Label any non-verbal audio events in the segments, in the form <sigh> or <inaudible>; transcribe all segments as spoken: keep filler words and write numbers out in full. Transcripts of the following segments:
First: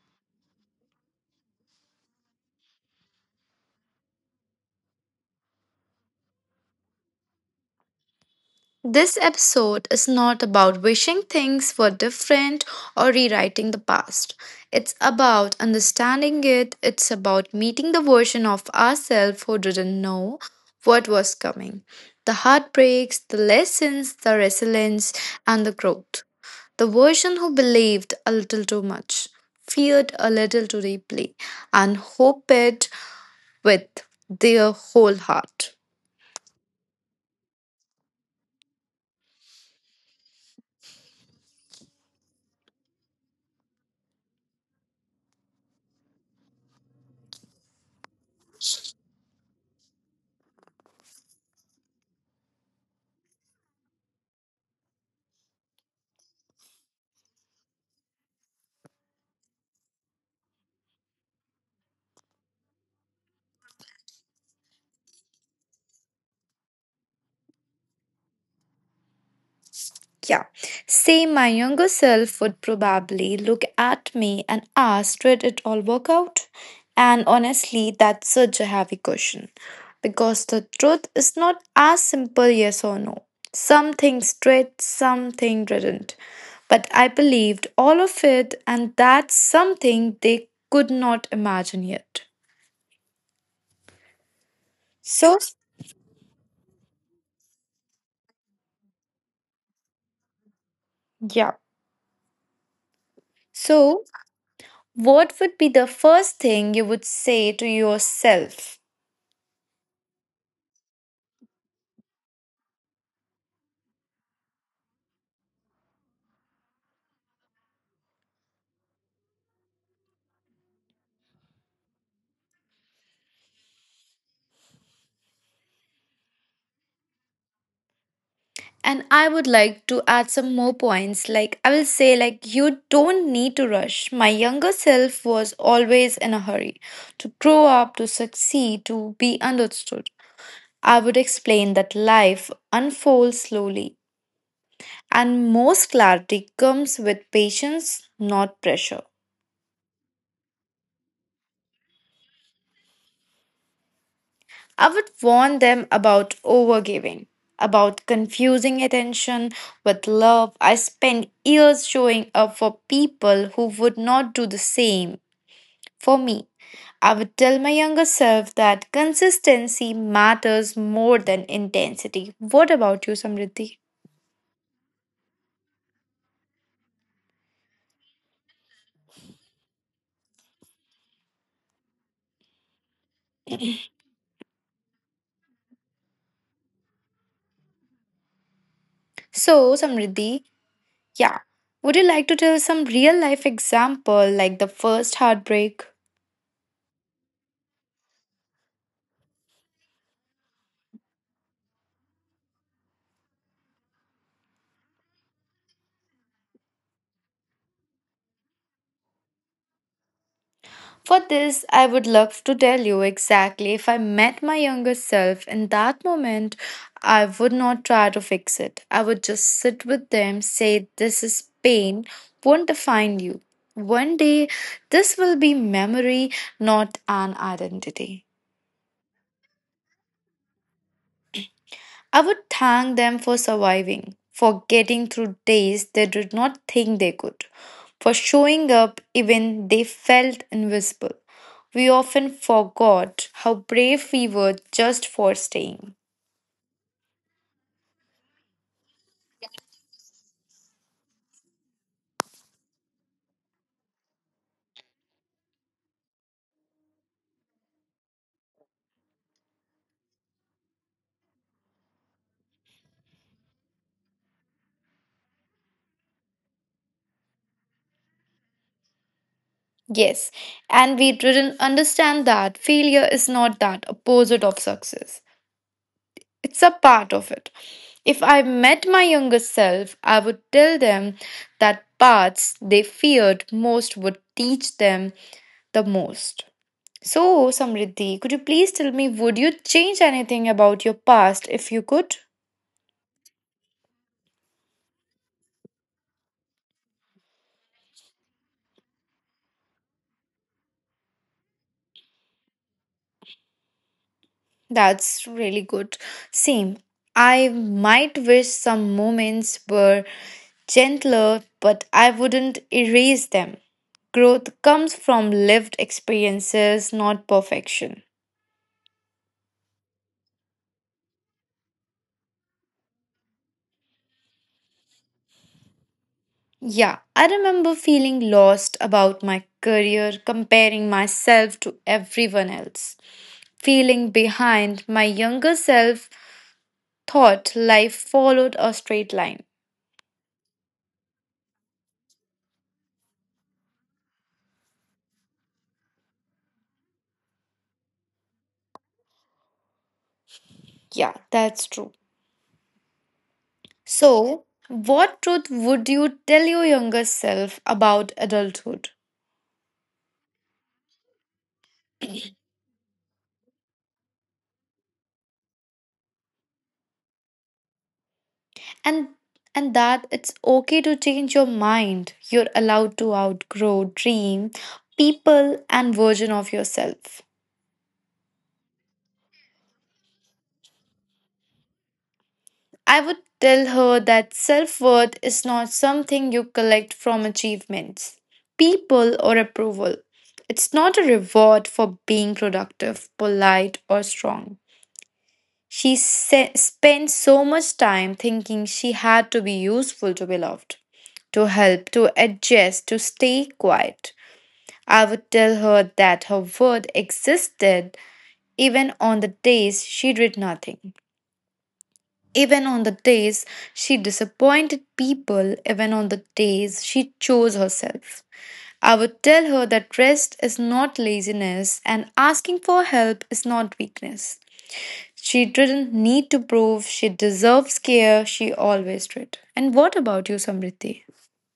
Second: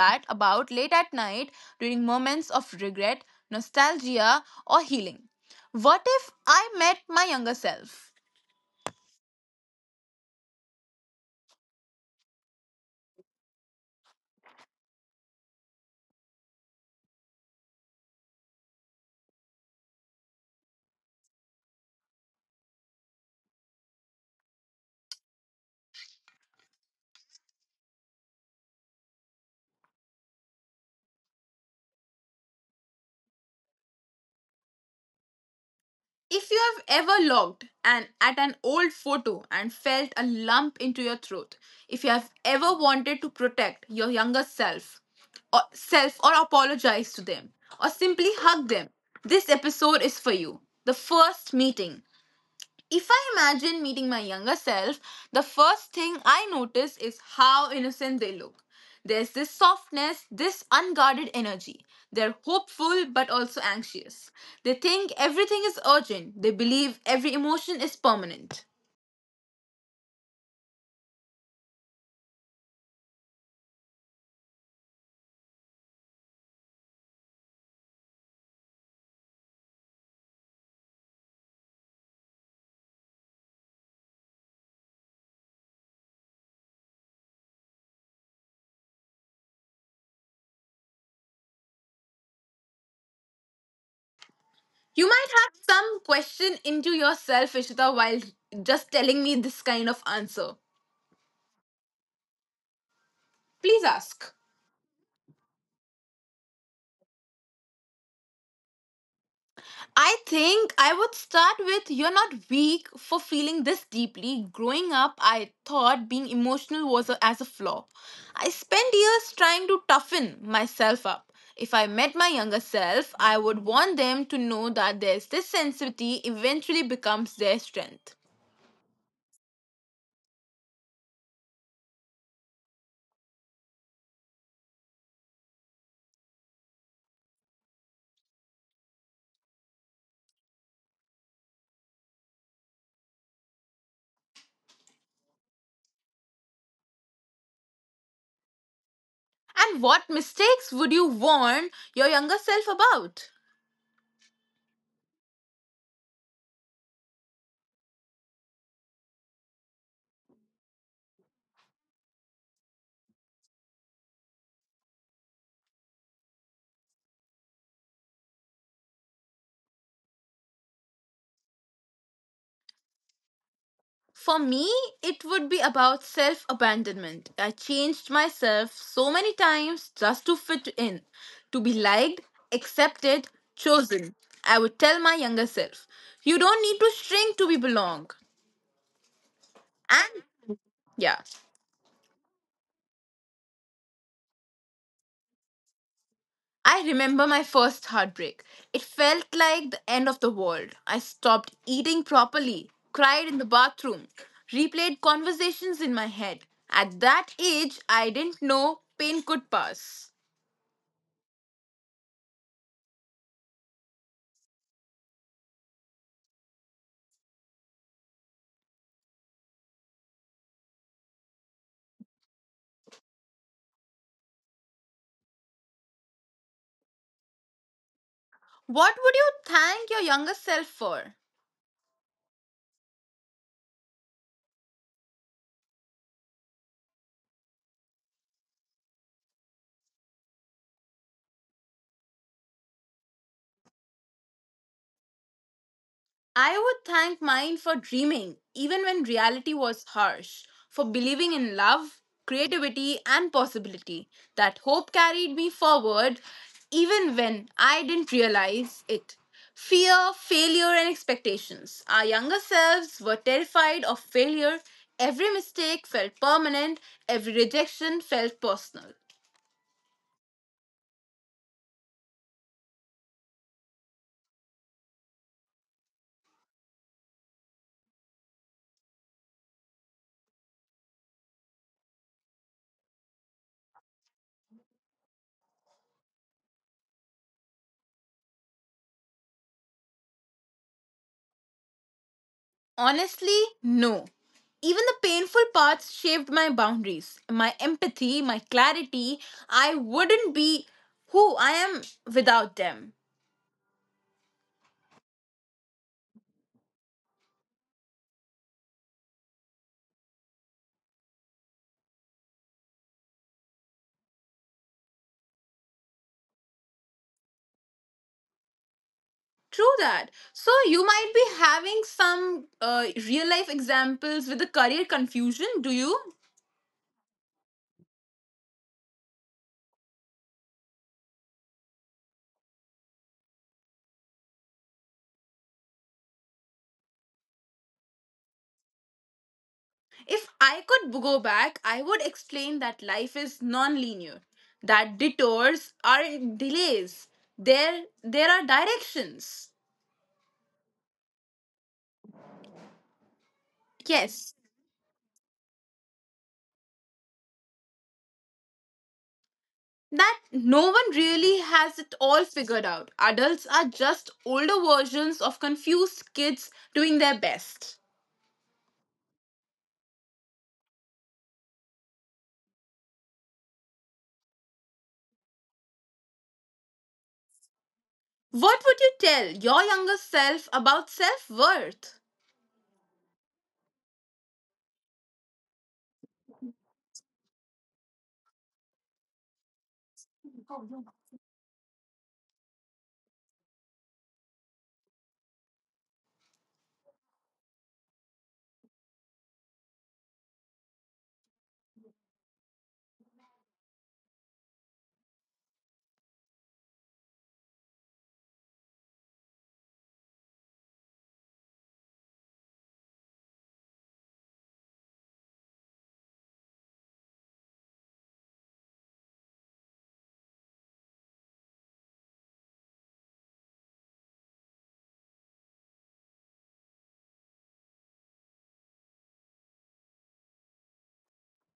that about late at night during moments of regret, nostalgia, or healing. What if I met my younger self? This episode is not about wishing things were different or rewriting the past. It's about understanding it, it's about meeting the version of ourselves who didn't know what was coming. The heartbreaks, the lessons, the resilience, and the growth. The version who believed a little too much, feared a little too deeply, and hoped with their whole heart. If you have ever looked an, at an old photo and felt a lump into your throat, if you have ever wanted to protect your younger self or self or apologize to them or simply hug them, this episode is for you. The first meeting. If I imagine meeting my younger self, the first thing I notice is how innocent they look. There's this softness, this unguarded energy. They're hopeful but also anxious. They think everything is urgent, they believe every emotion is permanent. Yeah. Say my younger self would probably look at me and ask, did it all work out? And honestly, that's such a heavy question because the truth is not as simple yes or no. Some things did, some things didn't. But I believed all of it, and that's something they could not imagine yet. You might So, have some question into yourself, Ishita, while just telling me this kind of answer. yeah. Please ask. So, what would be the first thing you would say to yourself? I think I would start with you're not weak for feeling this deeply. Growing up, I thought being emotional was a, as a flaw. I spent years trying to toughen myself up. If I met my younger self, I would want them to know that there's this sensitivity eventually becomes their strength. And I would like to add some more points. Like, I will say, like, you don't need to rush. My younger self was always in a hurry to grow up, to succeed, to be understood. I would explain that life unfolds slowly, and most clarity comes with patience, not pressure. And what mistakes would you warn your younger self about? I would warn them about overgiving, about confusing attention with love. I spent years showing up for people who would not do the same. For me, I would tell my younger self that consistency matters more than intensity. What about you, Samriddhi? For me, it would be about self abandonment. I changed myself so many times just to fit in, to be liked, accepted, chosen. I would tell my younger self, you don't need to shrink to be belong. So, And Samriddhi, yeah, yeah, would you like to tell some real life example like the first heartbreak? I remember my first heartbreak. It felt like the end of the world. I stopped eating properly, cried in the bathroom, replayed conversations in my head. At that age, I didn't know pain could pass. For this, I would love to tell you exactly. If I met my younger self in that moment, I would not try to fix it. I would just sit with them, say, this is pain, won't define you. One day, this will be memory, not an identity. What would you thank your younger self for? I would thank them for surviving, for getting through days they did not think they could, for showing up even they felt invisible. We often forgot how brave we were just for staying. I would thank mine for dreaming, even when reality was harsh, for believing in love, creativity, and possibility. That hope carried me forward even when I didn't realize it. Fear, failure, and expectations. Our younger selves were terrified of failure. Every mistake felt permanent, every rejection felt personal. Yes, and we didn't understand that failure is not that opposite of success. It's a part of it. If I met my younger self, I would tell them that paths they feared most would teach them the most. So, Samriddhi, could you please tell me, would you change anything about your past if you could? Honestly, no. Even the painful parts shaped my boundaries, my empathy, my clarity. I wouldn't be who I am without them. That's really good. Same. I might wish some moments were gentler, but I wouldn't erase them. Growth comes from lived experiences, not perfection. True that. So, you might be having some uh, real life examples with the career confusion, do you? Yeah, I remember feeling lost about my career, comparing myself to everyone else, feeling behind. My younger self thought life followed a straight line. If I could go back, I would explain that life is non linear, that detours are delays, there, there are directions. Yeah, that's true. Yes. So, what truth would you tell your younger self about adulthood? That no one really has it all figured out. Adults are just older versions of confused kids doing their best. And and that it's okay to change your mind. You're allowed to outgrow dream, people and version of yourself. What would you tell your younger self about self worth? I would tell her that self-worth is not something you collect from achievements, people or approval. It's not a reward for being productive, polite or strong. She se- spent so much time thinking she had to be useful to be loved, to help, to adjust, to stay quiet. I would tell her that her worth existed even on the days she did nothing, even on the days she disappointed people, even on the days she chose herself. I would tell her that rest is not laziness and asking for help is not weakness. She didn't need to prove she deserves care, she always did. And what about you, Samriti?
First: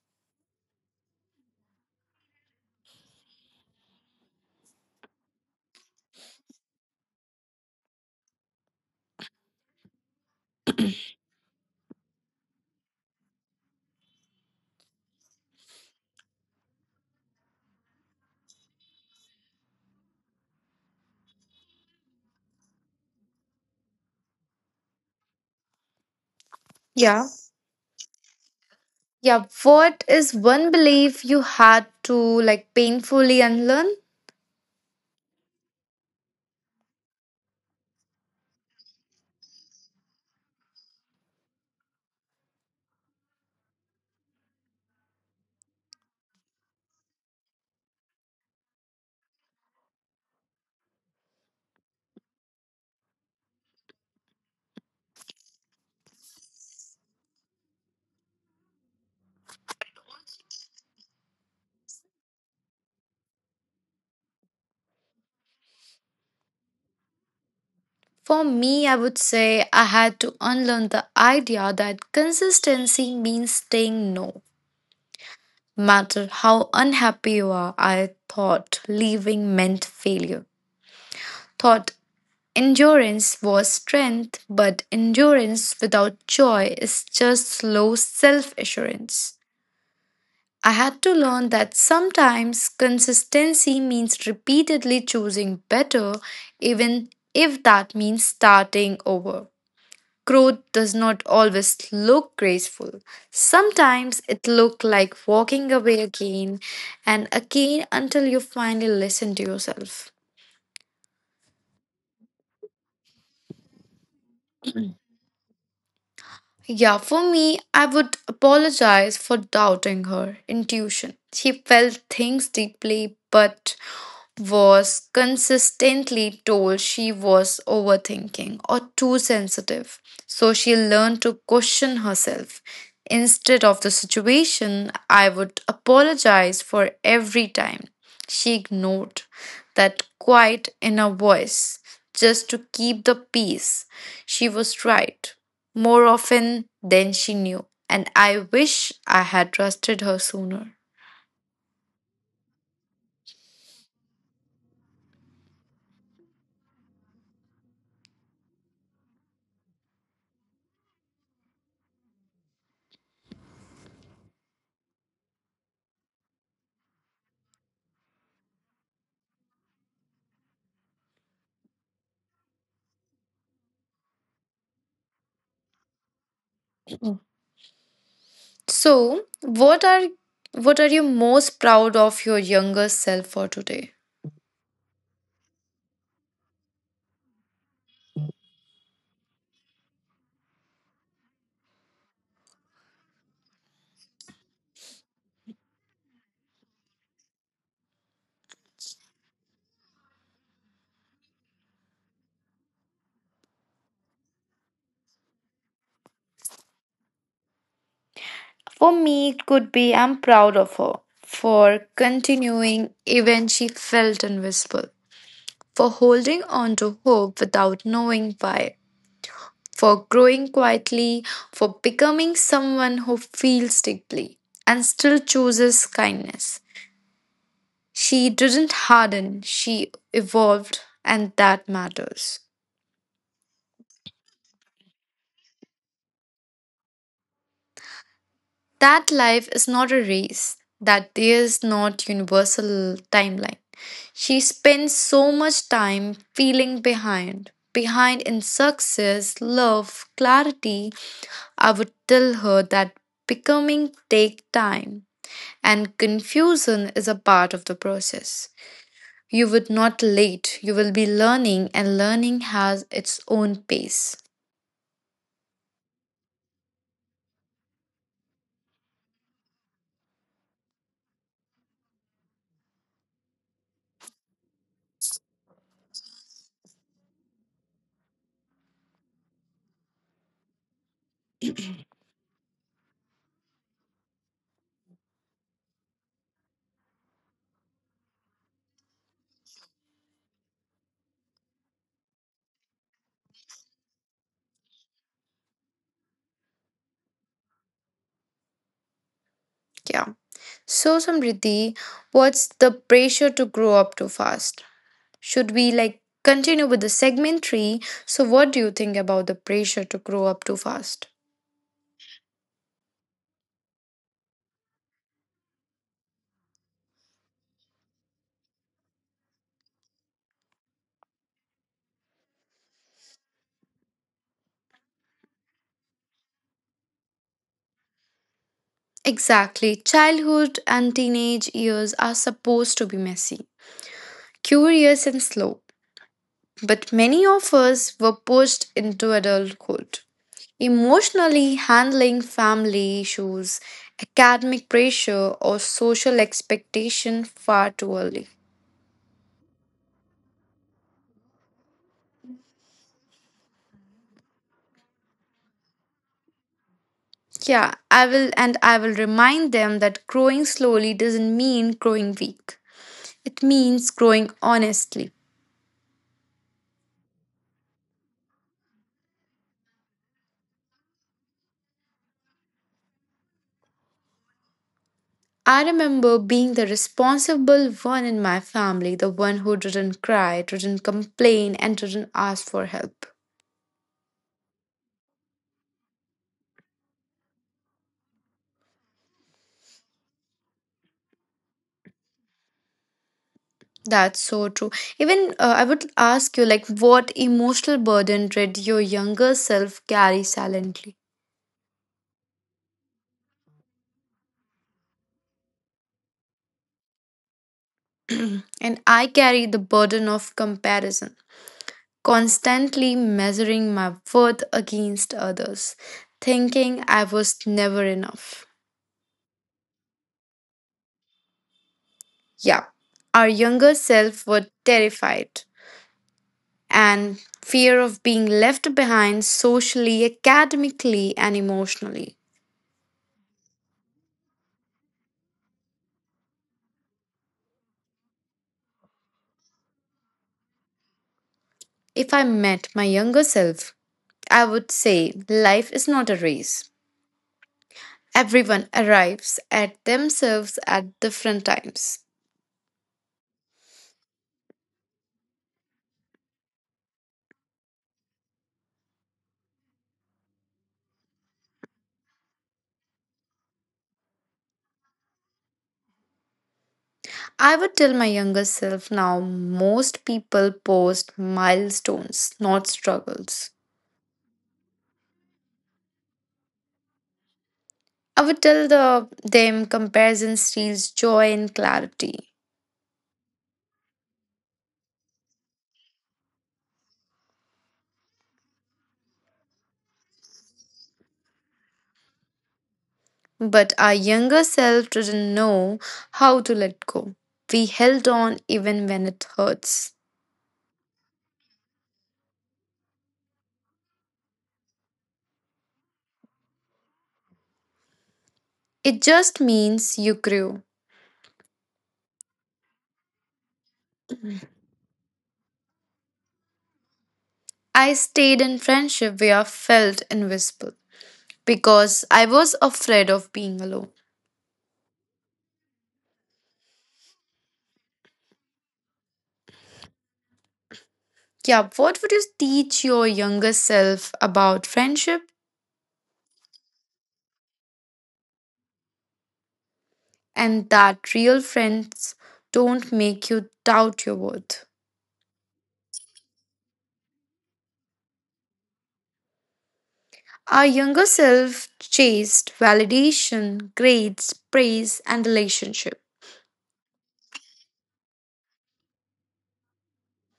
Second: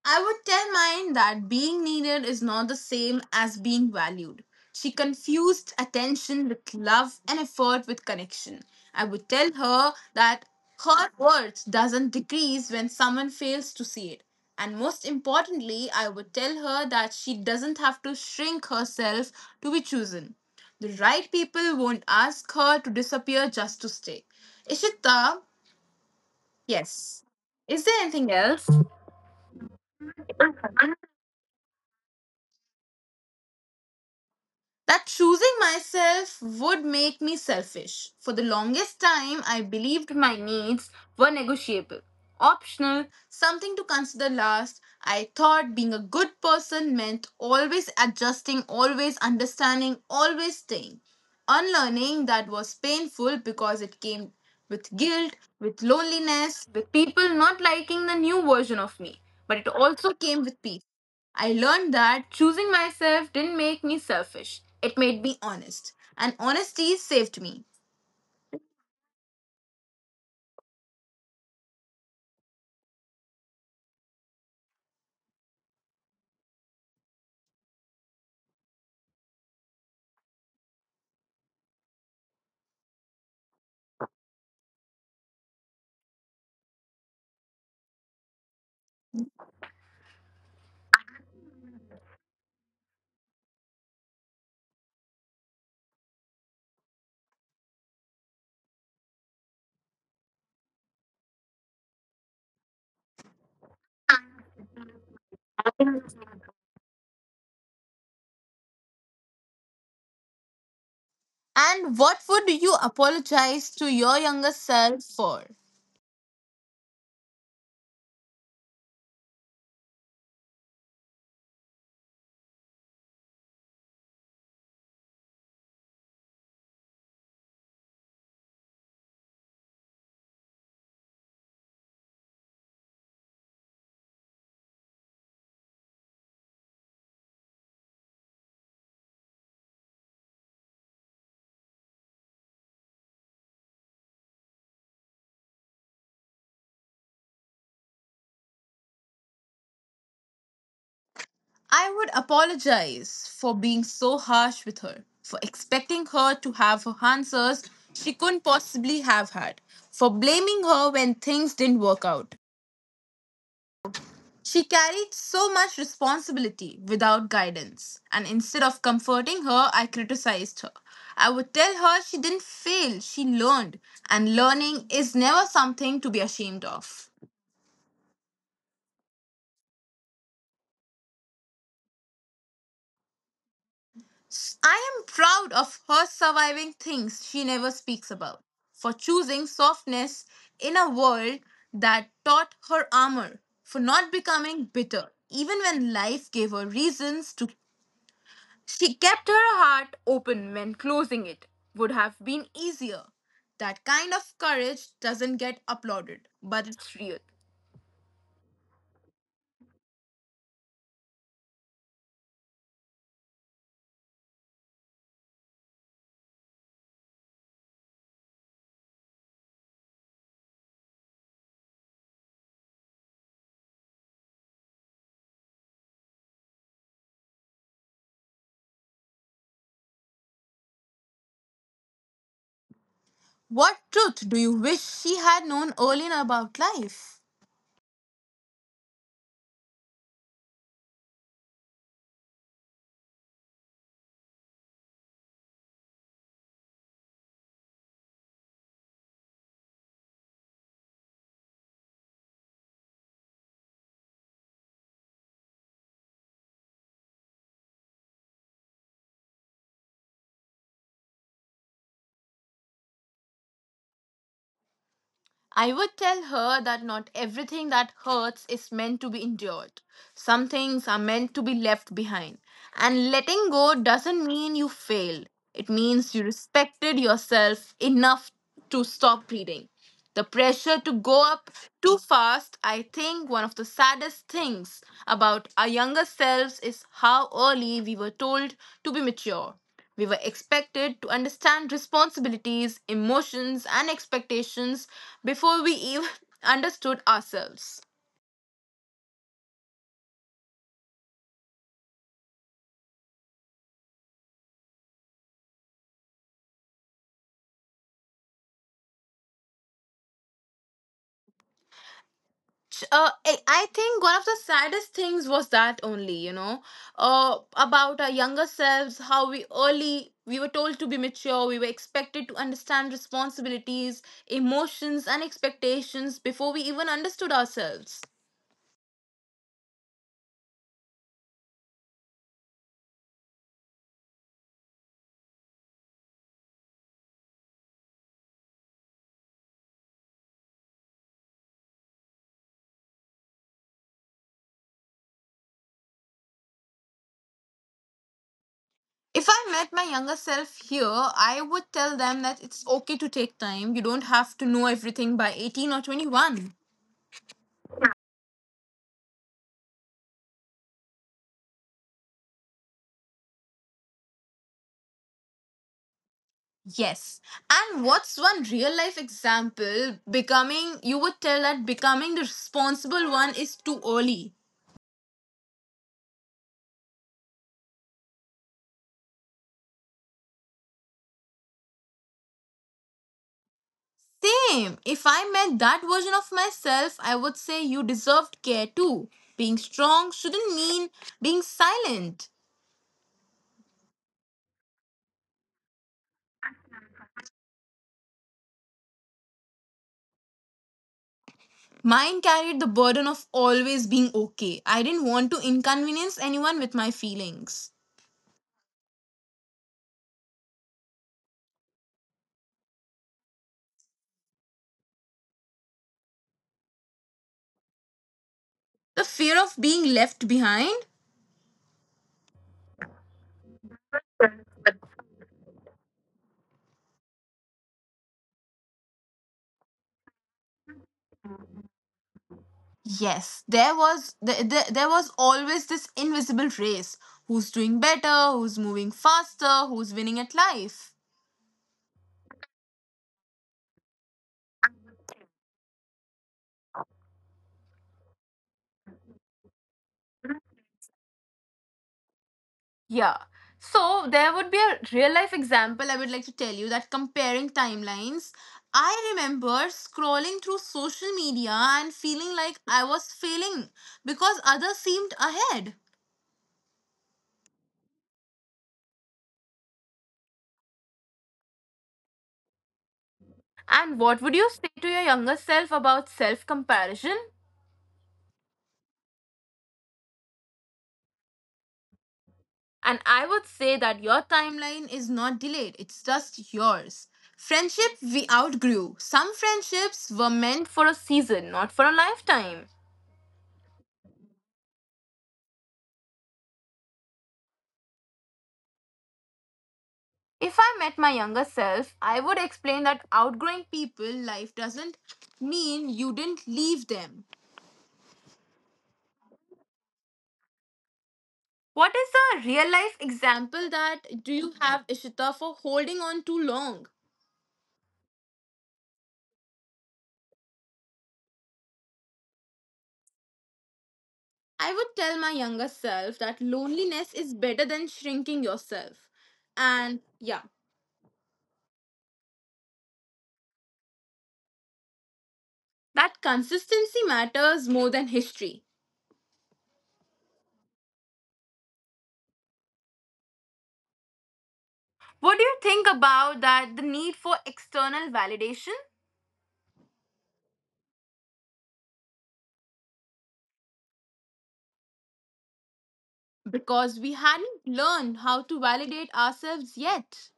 I would tell mine that being needed is not the same as being valued. She confused attention with love and effort with connection. I would tell her that her worth doesn't decrease when someone fails to see it. And most importantly, I would tell her that she doesn't have to shrink herself to be chosen. The right people won't ask her to disappear just to stay. Ishita, yes. Yeah. Is there anything else? Yeah, what is one belief you had to like painfully unlearn? That choosing myself would make me selfish. For the longest time, I believed my needs were negotiable, optional, something to consider last. I thought being a good person meant always adjusting, always understanding, always staying. Unlearning that was painful because it came with guilt, with loneliness, with people not liking the new version of me. But it also came with peace. I learned that choosing myself didn't make me selfish, it made me honest. And honesty saved me. For me, I would say I had to unlearn the idea that consistency means saying no. Matter how unhappy you are, I thought leaving meant failure. Thought endurance was strength, but endurance without joy is just slow self assurance. I had to learn that sometimes consistency means repeatedly choosing better, even if that means starting over. Growth does not always look graceful. Sometimes it looks like walking away again and again until you finally listen to yourself. And what would you apologize to your younger self for? Yeah, for me, I would apologize for doubting her intuition. She felt things deeply, but was consistently told she was overthinking or too sensitive. So she learned to question herself. Instead of the situation, I would apologize for every time. She ignored that quiet inner voice just to keep the peace. She was right, more often than she knew, and I wish I had trusted her sooner. I would apologize for being so harsh with her, for expecting her to have her answers she couldn't possibly have had, for blaming her when things didn't work out. She carried so much responsibility without guidance, and instead of comforting her, I criticized her. I would tell her she didn't fail, she learned, and learning is never something to be ashamed of. So, what are what are you most proud of your younger self for today? I am proud of her surviving things she never speaks about, for choosing softness in a world that taught her armor, for not becoming bitter, even when life gave her reasons to. She kept her heart open when closing it would have been easier. That kind of courage doesn't get applauded, but it's real. For me, it could be I'm proud of her for continuing even she felt invisible, for holding on to hope without knowing why, for growing quietly, for becoming someone who feels deeply and still chooses kindness. She didn't harden, she evolved, and that matters. What truth do you wish she had known earlier about life? That life is not a race, that there is not universal timeline. She spends so much time feeling behind, behind in success, love, clarity. I would tell her that becoming take time and confusion is a part of the process. You would not late, you will be learning and learning has its own pace. I would tell her that not everything that hurts is meant to be endured. Some things are meant to be left behind. And letting go doesn't mean you failed, it means you respected yourself enough to stop breathing. The pressure to go up too fast, I think one of the saddest things about our younger selves is how early we were told to be mature. We were expected to understand responsibilities, emotions, and expectations before we even <laughs> understood ourselves. Yeah. So Samriddhi, what's the pressure to grow up too fast? Should we like continue with the segment three? So, what do you think about the pressure to grow up too fast? Uh, I I think one of the saddest things was that only, you know, uh, about our younger selves, how we early we were told to be mature, we were expected to understand responsibilities, emotions, and expectations before we even understood ourselves. Exactly. Childhood and teenage years are supposed to be messy, curious, and slow. But many of us were pushed into adulthood emotionally handling family issues, academic pressure, or social expectation far too early. If I met my younger self here, I would tell them that it's okay to take time. You don't have to know everything by eighteen or twenty-one. Yeah, I will, and I will remind them that growing slowly doesn't mean growing weak. It means growing honestly. Yes. And what's one real life example? Becoming, you would tell that becoming the responsible one is too early. I remember being the responsible one in my family, the one who didn't cry, didn't complain, and didn't ask for help. Same. If I met that version of myself, I would say you deserved care too. Being strong shouldn't mean being silent. That's so true. Even uh, I would ask you, like, what emotional burden did your younger self carry silently? Mine carried the burden of always being okay. I didn't want to inconvenience anyone with my feelings. And I carried the burden of comparison, constantly measuring my worth against others, thinking I was never enough. The fear of being left behind? Yeah, our younger self were terrified, and fear of being left behind socially, academically, and emotionally. Yes, there was there, there, there was always this invisible race. Who's doing better, who's moving faster, who's winning at life. If I met my younger self, I would say life is not a race. Everyone arrives at themselves at different times. Yeah. So there would be a real life example. Well, I would like to tell you that comparing timelines, I remember scrolling through social media and feeling like I was failing because others seemed ahead. I would tell my younger self now most people post milestones, not struggles. And what would you say to your younger self about self comparison? I would tell the them comparison steals joy and clarity. And I would say that your timeline is not delayed, it's just yours. Friendship we outgrew. Some friendships were meant for a season, not for a lifetime. But our younger self didn't know how to let go. We held on even when it hurts. If I met my younger self, I would explain that outgrowing people life doesn't mean you didn't leave them. It just means you grew. What is the real life example that do you have, Ishita, for holding on too long? I stayed in friendship where I felt invisible because I was afraid of being alone. I would tell my younger self that loneliness is better than shrinking yourself. And yeah, Yeah, what would you teach your younger self about friendship that consistency matters more than history. and that real friends don't make you doubt your worth? What do you think about that the need for external validation? Our younger self chased validation, grades, praise, and relationship. Because we hadn't learned how to validate ourselves yet.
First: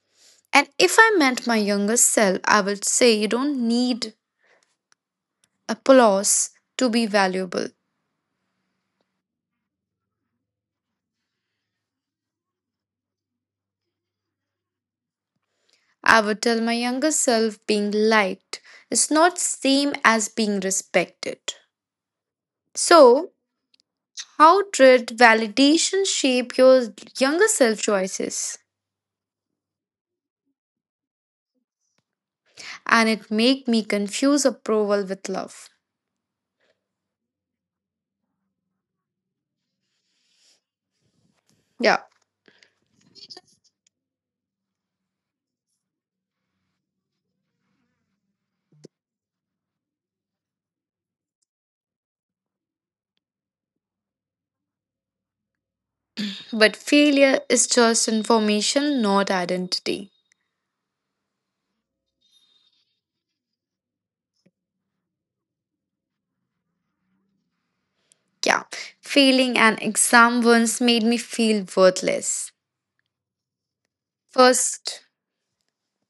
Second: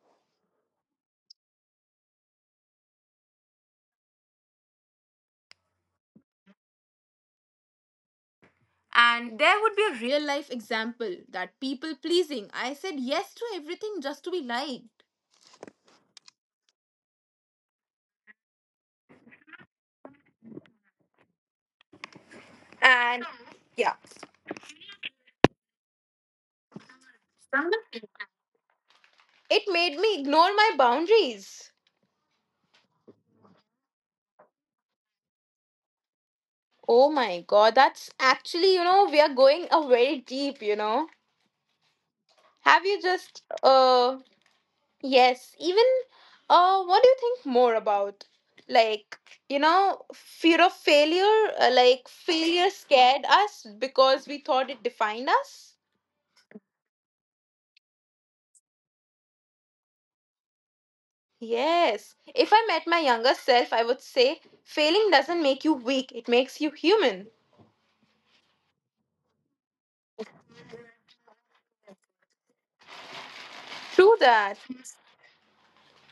And if I meant my younger self, I would say you don't need applause to be valuable. And there would be a real life example that people pleasing. I said yes to everything just to be liked. I would tell my younger self being liked is not same as being respected. And So, yeah, how did validation shape your younger self choices? it made me ignore my boundaries. And it make me confuse approval with love. Oh my god, that's actually, you know, we are going a very deep, you know. Yeah, Have you just uh Yes, even uh, what do you think more about? Like, you know, fear of failure, uh, like failure scared us because we thought it defined us. but failure is just information, not identity. Yes, if I met my younger self, I would say failing doesn't make you weak, it makes you human. Yeah, failing an exam once made me feel worthless. True that. First,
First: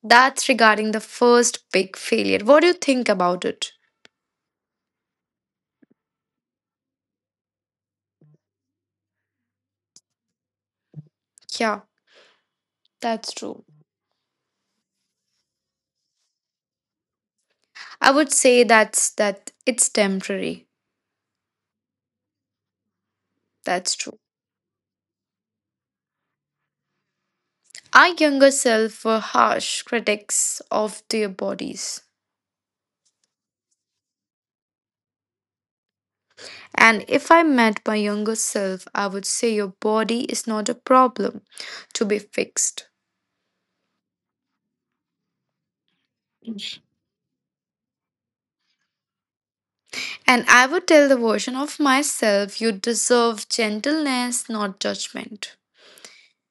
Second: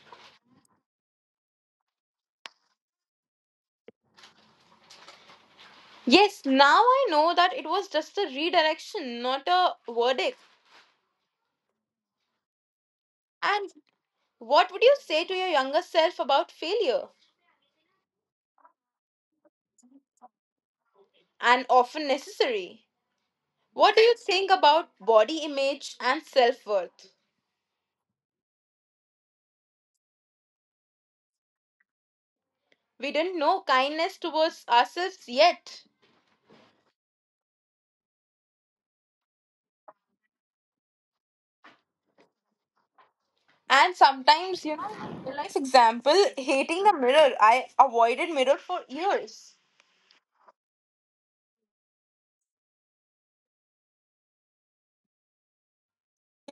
that's regarding the first big failure. What do you think about it? Yes, now I know that it was just a redirection, not a verdict. Yeah, that's true. And what would you say to your younger self about failure? I would say that's that it's temporary. And often necessary. What That's do you true. think about body image and self worth? Our younger self were harsh critics of their bodies. We didn't know kindness towards ourselves yet. And if I met my younger self, I would say your body is not a problem to be fixed. And sometimes, you know, real life example, hating the mirror. I avoided mirror for years. And I would tell the version of myself you deserve gentleness, not judgment.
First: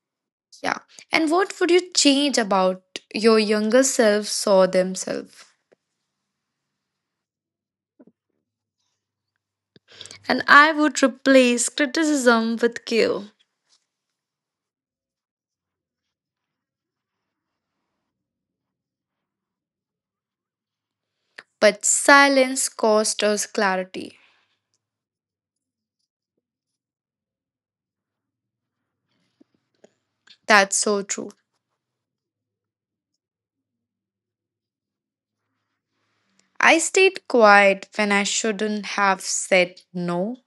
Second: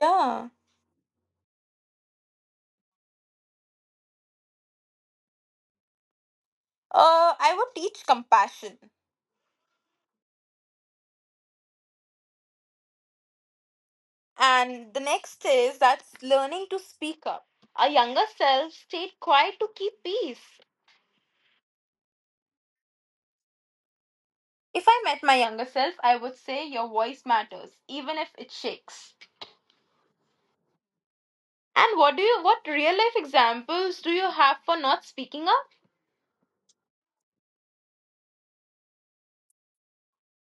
Yeah. Yeah. And what would you change about your younger self saw themselves? Uh, I would teach compassion. And I would replace criticism with care. And the next is that's learning to speak up. Our younger self stayed quiet to keep peace. But silence cost us clarity. If I met my younger self, I would say your voice matters, even if it shakes. That's so true. And what do you what real life examples do you have for not speaking up? I stayed quiet when I shouldn't have said no.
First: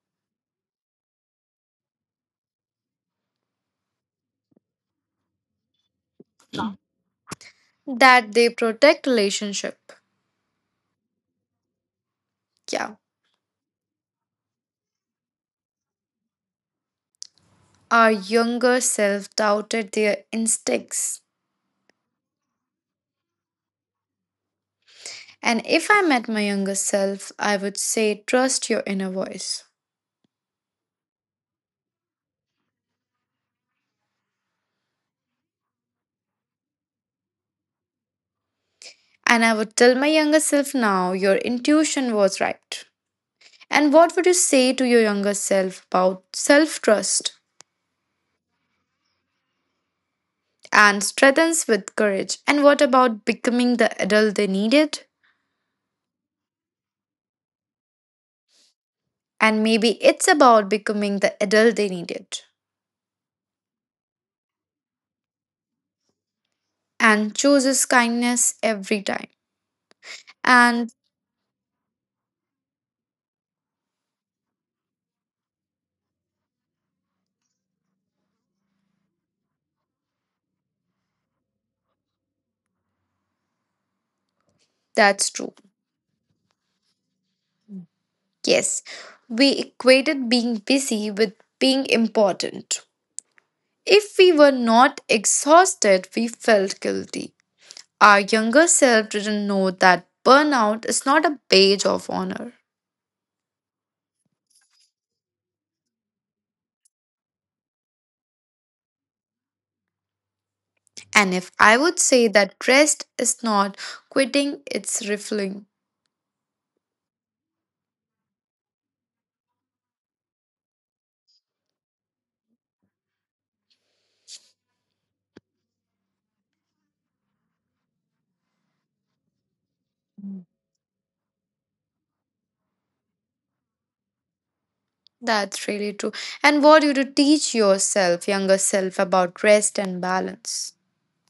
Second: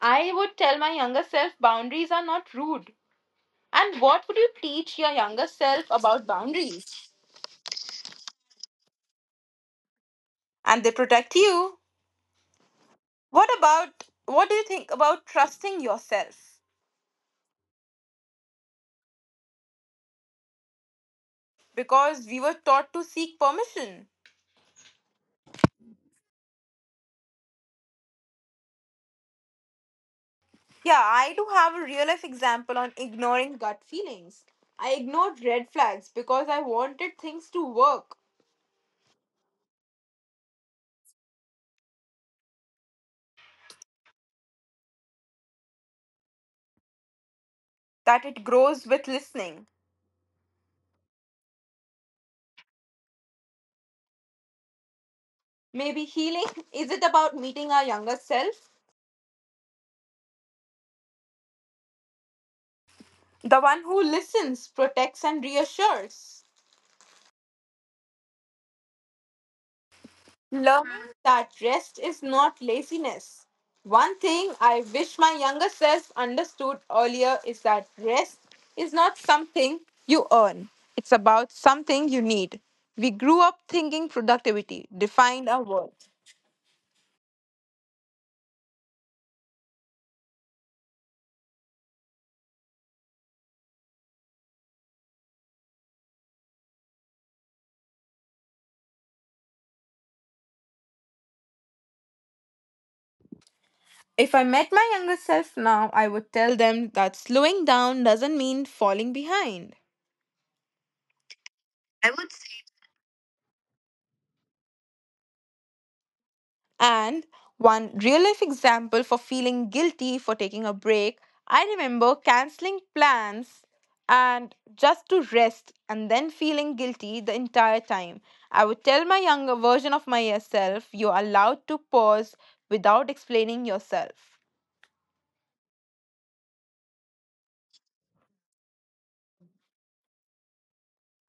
I would tell my younger self boundaries are not rude. And what would you teach your younger self about boundaries? That they protect relationship. And they protect you. Yeah. What about what do you think about trusting yourself? Our younger self doubted their instincts. Because we were taught to seek permission. And if I met my younger self, I would say trust your inner voice. Yeah, I do have a real life example on ignoring gut feelings. I ignored red flags because I wanted things to work. And I would tell my younger self now, your intuition was right. And what would you say to your younger self about self trust That it grows with listening. and strengthens with courage? And what about becoming the adult they needed? Maybe healing <laughs> is it about meeting our younger self? And maybe it's about becoming the adult they needed The one who listens, protects, and reassures. and chooses kindness every time. And Learning that rest is not laziness. One thing I wish my younger self understood earlier is that rest is not something you earn, it's about something you need. We grew up thinking productivity that's defined true. our worth. Yes, we equated being busy with being important. If we were not exhausted, we felt guilty. Our younger self didn't know that burnout is not a badge of honor. If I met my younger self now, I would tell them that slowing down doesn't mean falling behind. And if I would I say would say. that rest is not quitting, it's refueling. And one real life example for feeling guilty for taking a break, I remember canceling plans and just to rest and then feeling guilty the entire time. I would tell my younger version of myself, you're allowed to pause without explaining yourself. That's really true. And what you to teach yourself, younger self, about rest and balance.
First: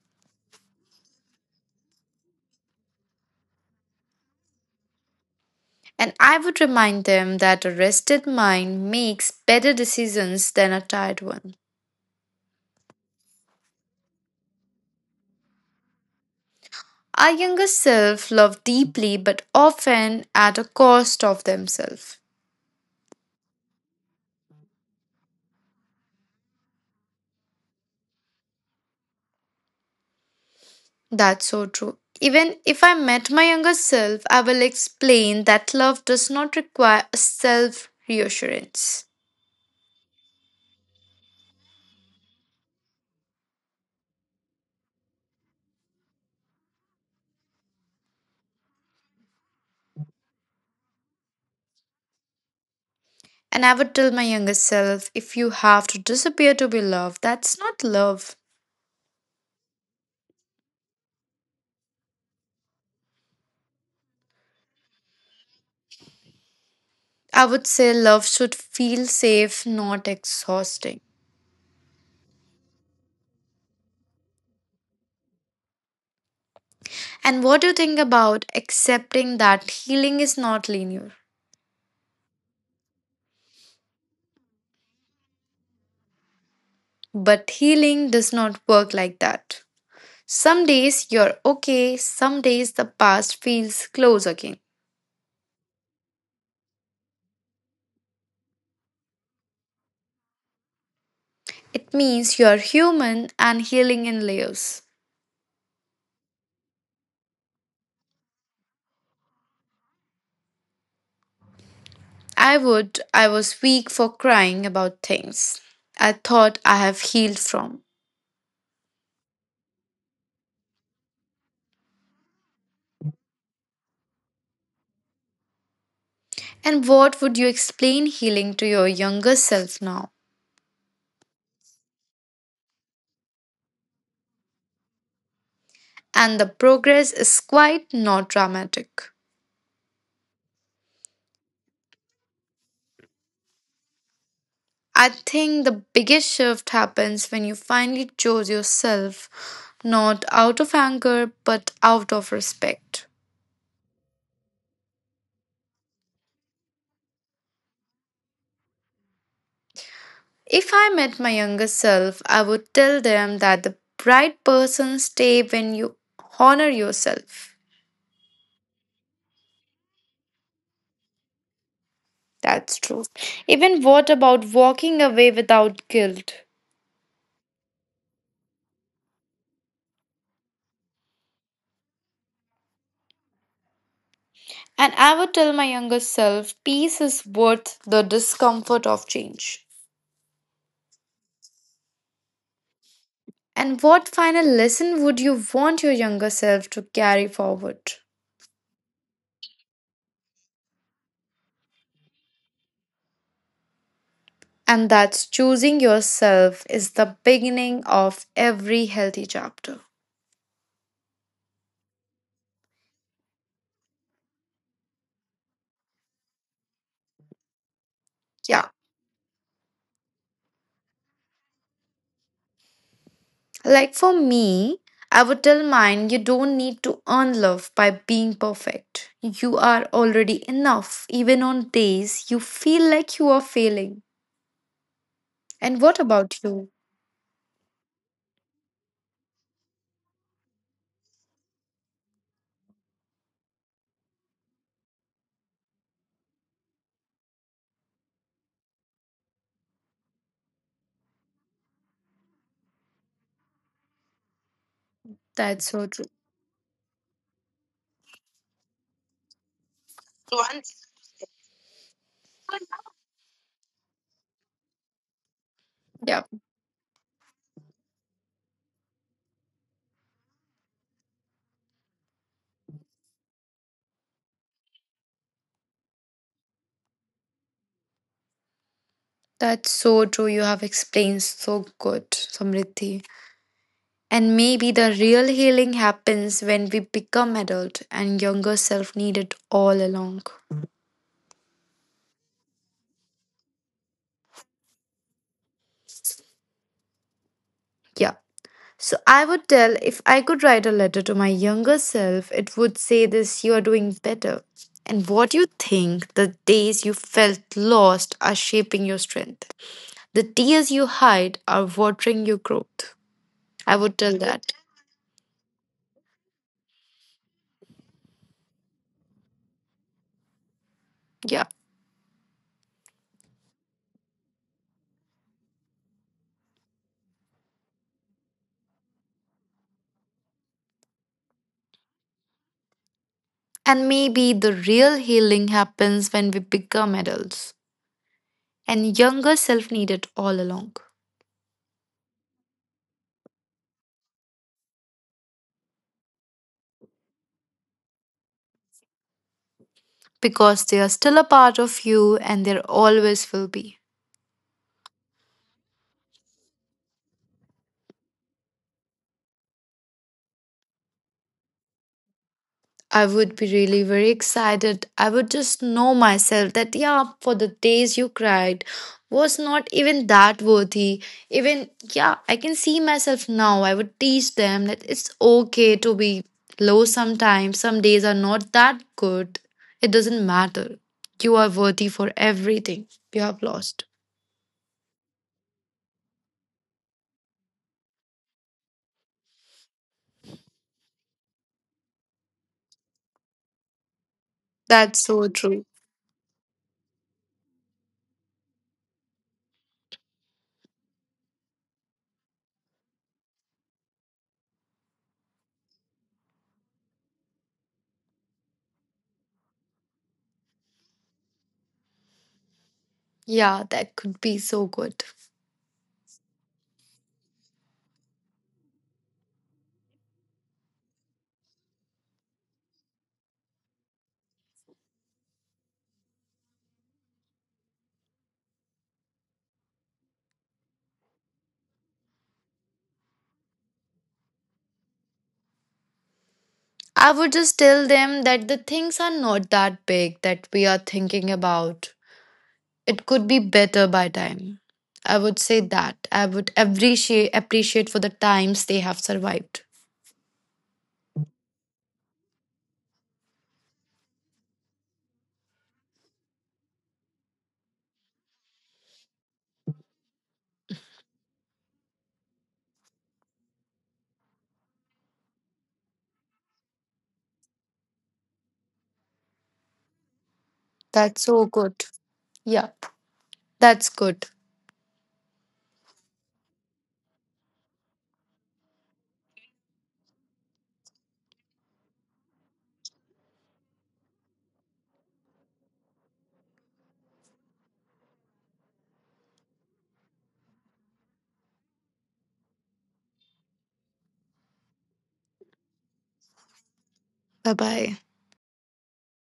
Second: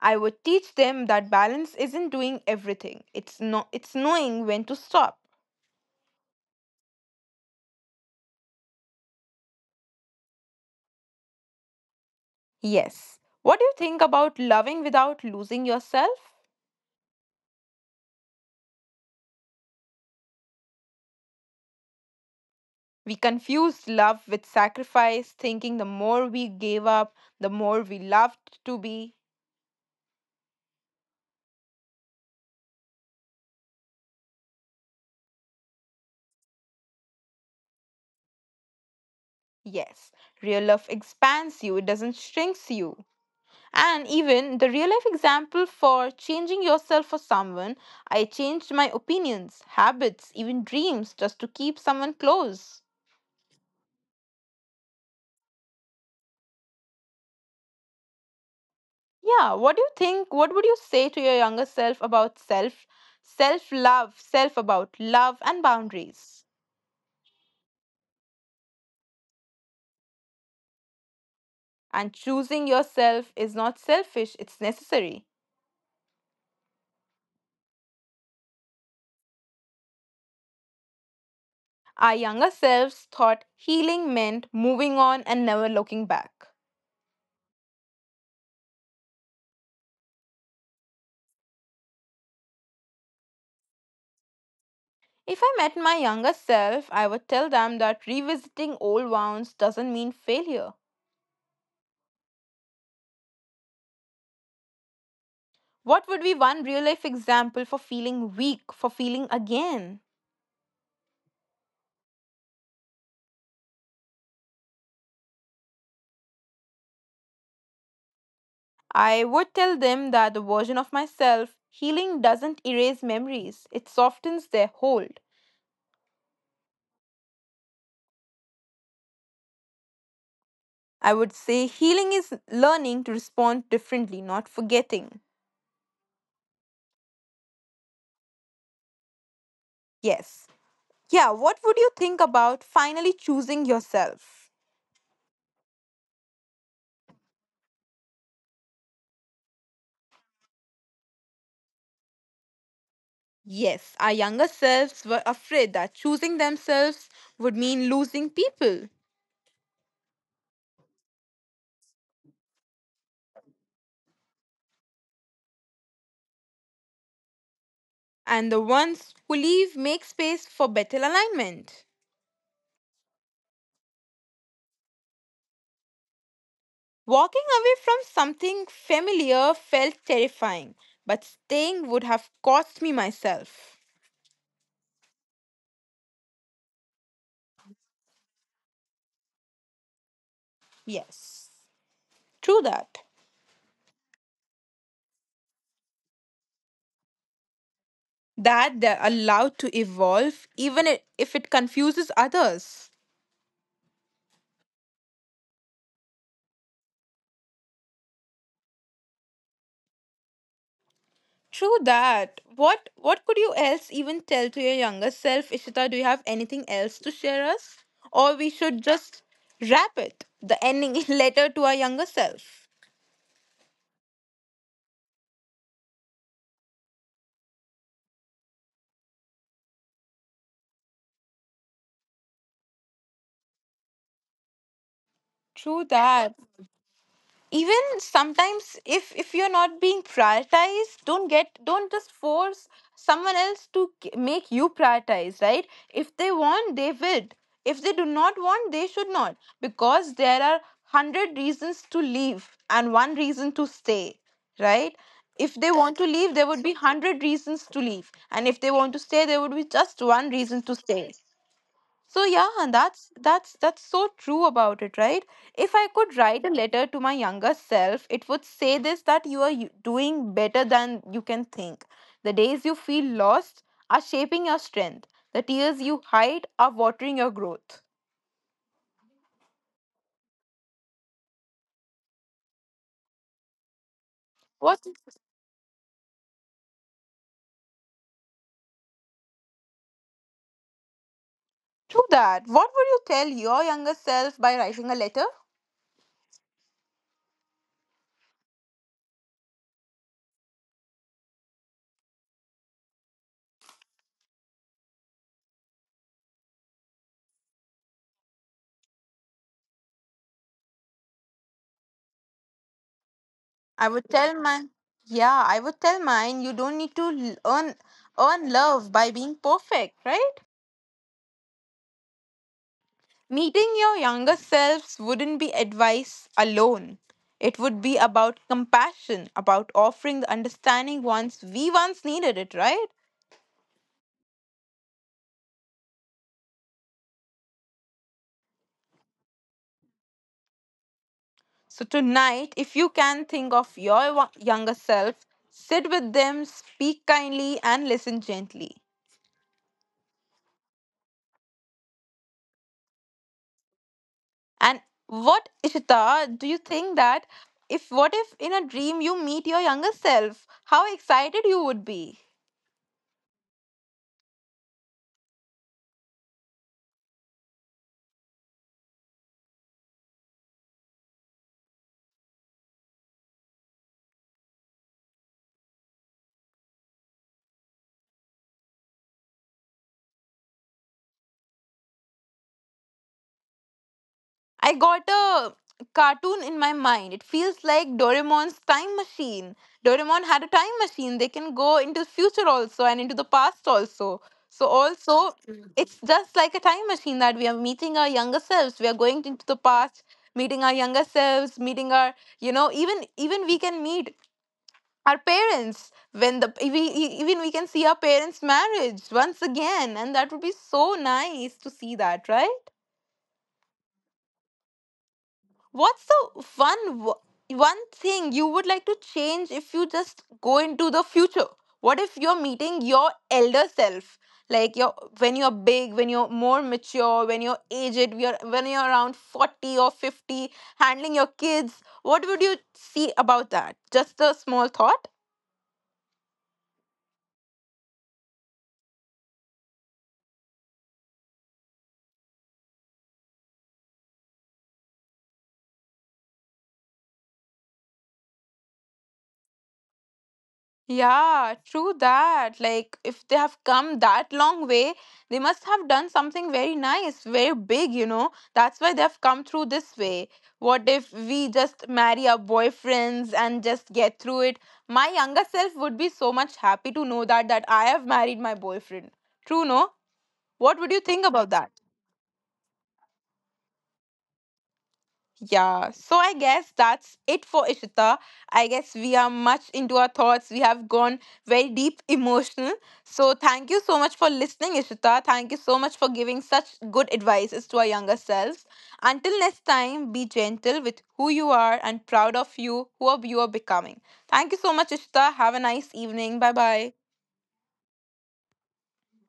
I would teach them that balance isn't doing everything. It's no it's knowing when to stop. And I would remind them that a rested mind makes better decisions than a tired one. Yes. What do you think about loving without losing yourself? Our younger self love deeply but often at a cost of themselves. We confused love with sacrifice, thinking the more we gave up, the more we loved to be. That's so true. Even if I met my younger self, I will explain that love does not require a self reassurance. Yes, real love expands you, it doesn't shrinks you. And even the real life example for changing yourself for someone, I changed my opinions, habits, even dreams just to keep someone close. And I would tell my younger self, if you have to disappear to be loved, that's not love. Yeah, what do you think? What would you say to your younger self about self, self love, self about love and boundaries? I would say love should feel safe, not exhausting. And choosing yourself is not selfish, it's necessary. And what do you think about accepting that healing is not linear? Our younger selves thought healing meant moving on and never looking back. But healing does not work like that. Some days you're okay, some days the past feels close again. If I met my younger self, I would tell them that revisiting old wounds doesn't mean failure. It means you're human and healing in layers. What would be one real life example for feeling weak, for feeling again? I would, I was weak for crying about things I thought I have healed from. I would tell them that the version of myself, healing doesn't erase memories, it softens their hold. And what would you explain healing to your younger self now? I would say healing is learning to respond differently, not forgetting. And the progress is quite not dramatic. Yes. Yeah, what would you think about finally choosing yourself? I think the biggest shift happens when you finally chose yourself, not out of anger, but out of respect. Yes, our younger selves were afraid that choosing themselves would mean losing people. If I met my younger self, I would tell them that the bright person stay when you honor yourself. And the ones who leave make space for better alignment. That's true. Even what about walking away without guilt? Walking away from something familiar felt terrifying, but staying would have cost me myself. And I would tell my younger self, peace is worth the discomfort of change. Yes, true that. And what final lesson would you want your younger self to carry forward? That they're allowed to evolve even i- if it confuses others. And that's choosing yourself is the beginning of every healthy chapter. True that. What what could you else even tell to your younger self, Ishita? Do you have anything else to share us? Or we Yeah. should just wrap it, the ending <laughs> letter to our younger self. Like for me, I would tell mine you don't need to earn love by being perfect. You are already enough, even on days you feel like you are failing. And True what that. about you? Even sometimes if if you're not being prioritized, don't get don't just force someone else to k- make you prioritize, right? If they want, they will. If they do not want, they should not, because there are a hundred reasons to leave and one reason to stay, right? If That's they so want to true. leave, there would be a hundred reasons to leave, and if they want to stay, there would be just one reason to stay. So yeah, and that's that's that's so true about it, right? If I could Yeah, write a letter to my younger self, it would say this, that you are u- doing better than you can think. The days you feel lost are shaping your strength. The tears you hide are watering your growth. that's so true. You have explained so good, Samriddhi. And maybe What the real healing happens when we become adult and younger self needed all along. to that? What would you tell your younger self by writing a letter? Yeah. So I would tell if I could write a letter to my younger self, it would say this you are doing better. And what you think the days you felt lost are shaping your strength. The tears you hide are watering your growth. I I would would tell tell that. my Yeah, I would tell mine, you don't need to l- earn earn love by being perfect, right? Yeah. Meeting your younger selves wouldn't be advice alone. It would be about compassion, about offering the understanding once we once needed it, right? And maybe the real healing happens when we become adults. And younger self needed all along. So tonight, if you can think of your wa- younger self, sit with them, speak kindly, and listen gently. Because they are still a part of you and there always will be. And what, Ishita, do you think that if, what if in a dream you meet your younger self, how excited you would be? I would be really very excited. I would just know myself that, yeah, for the days you cried was not even that worthy. Even, yeah, I can see myself now. I would teach them that it's okay to be low sometimes. Some days are not that good. It doesn't matter. You are worthy for everything you have lost. I got a cartoon in my mind. It feels like Doraemon's time machine. Doraemon had a time machine. They can go into future also and into the past also. So That's so also, true. mhm, it's just like a time machine that we are meeting our younger selves. We are going into the past, meeting our younger selves, meeting our, you know, even even we can meet our parents when the we, e- even we can see our parents' marriage once again, and that would be so nice to see that, right? Yeah, that could be so good. What's the one w- one thing you would like to change if you just go into the future? What if you're meeting your elder self? Like you're, when you're big, when you're more mature, when you're aged, when you're, when you're around forty or fifty, handling your kids, what would you see about that? Just a small thought. I would just tell them that the things are not that big that we are thinking about. It could be better by time. I would say that. I would appreciate appreciate for the times they have survived. Yeah, true that. Like, if they have come that long way, they must have done something very nice, very big, you know. That's why they have come through this way. What if we just marry our boyfriends and just get through it? My younger self would be so much happy to know that that I have married my boyfriend. True, no? What would you That's think so about good. that? Yeah. That's good. Yeah, so I guess that's it for Ishita. I guess we are much into our thoughts. We have gone very deep emotional. So thank you so much for listening, Ishita. Thank you so much for giving such good advices to our younger selves. Until next time, be gentle with who you are and proud of you, who you are becoming. Thank you so much, Ishita. Have a nice evening. Bye bye. Bye bye.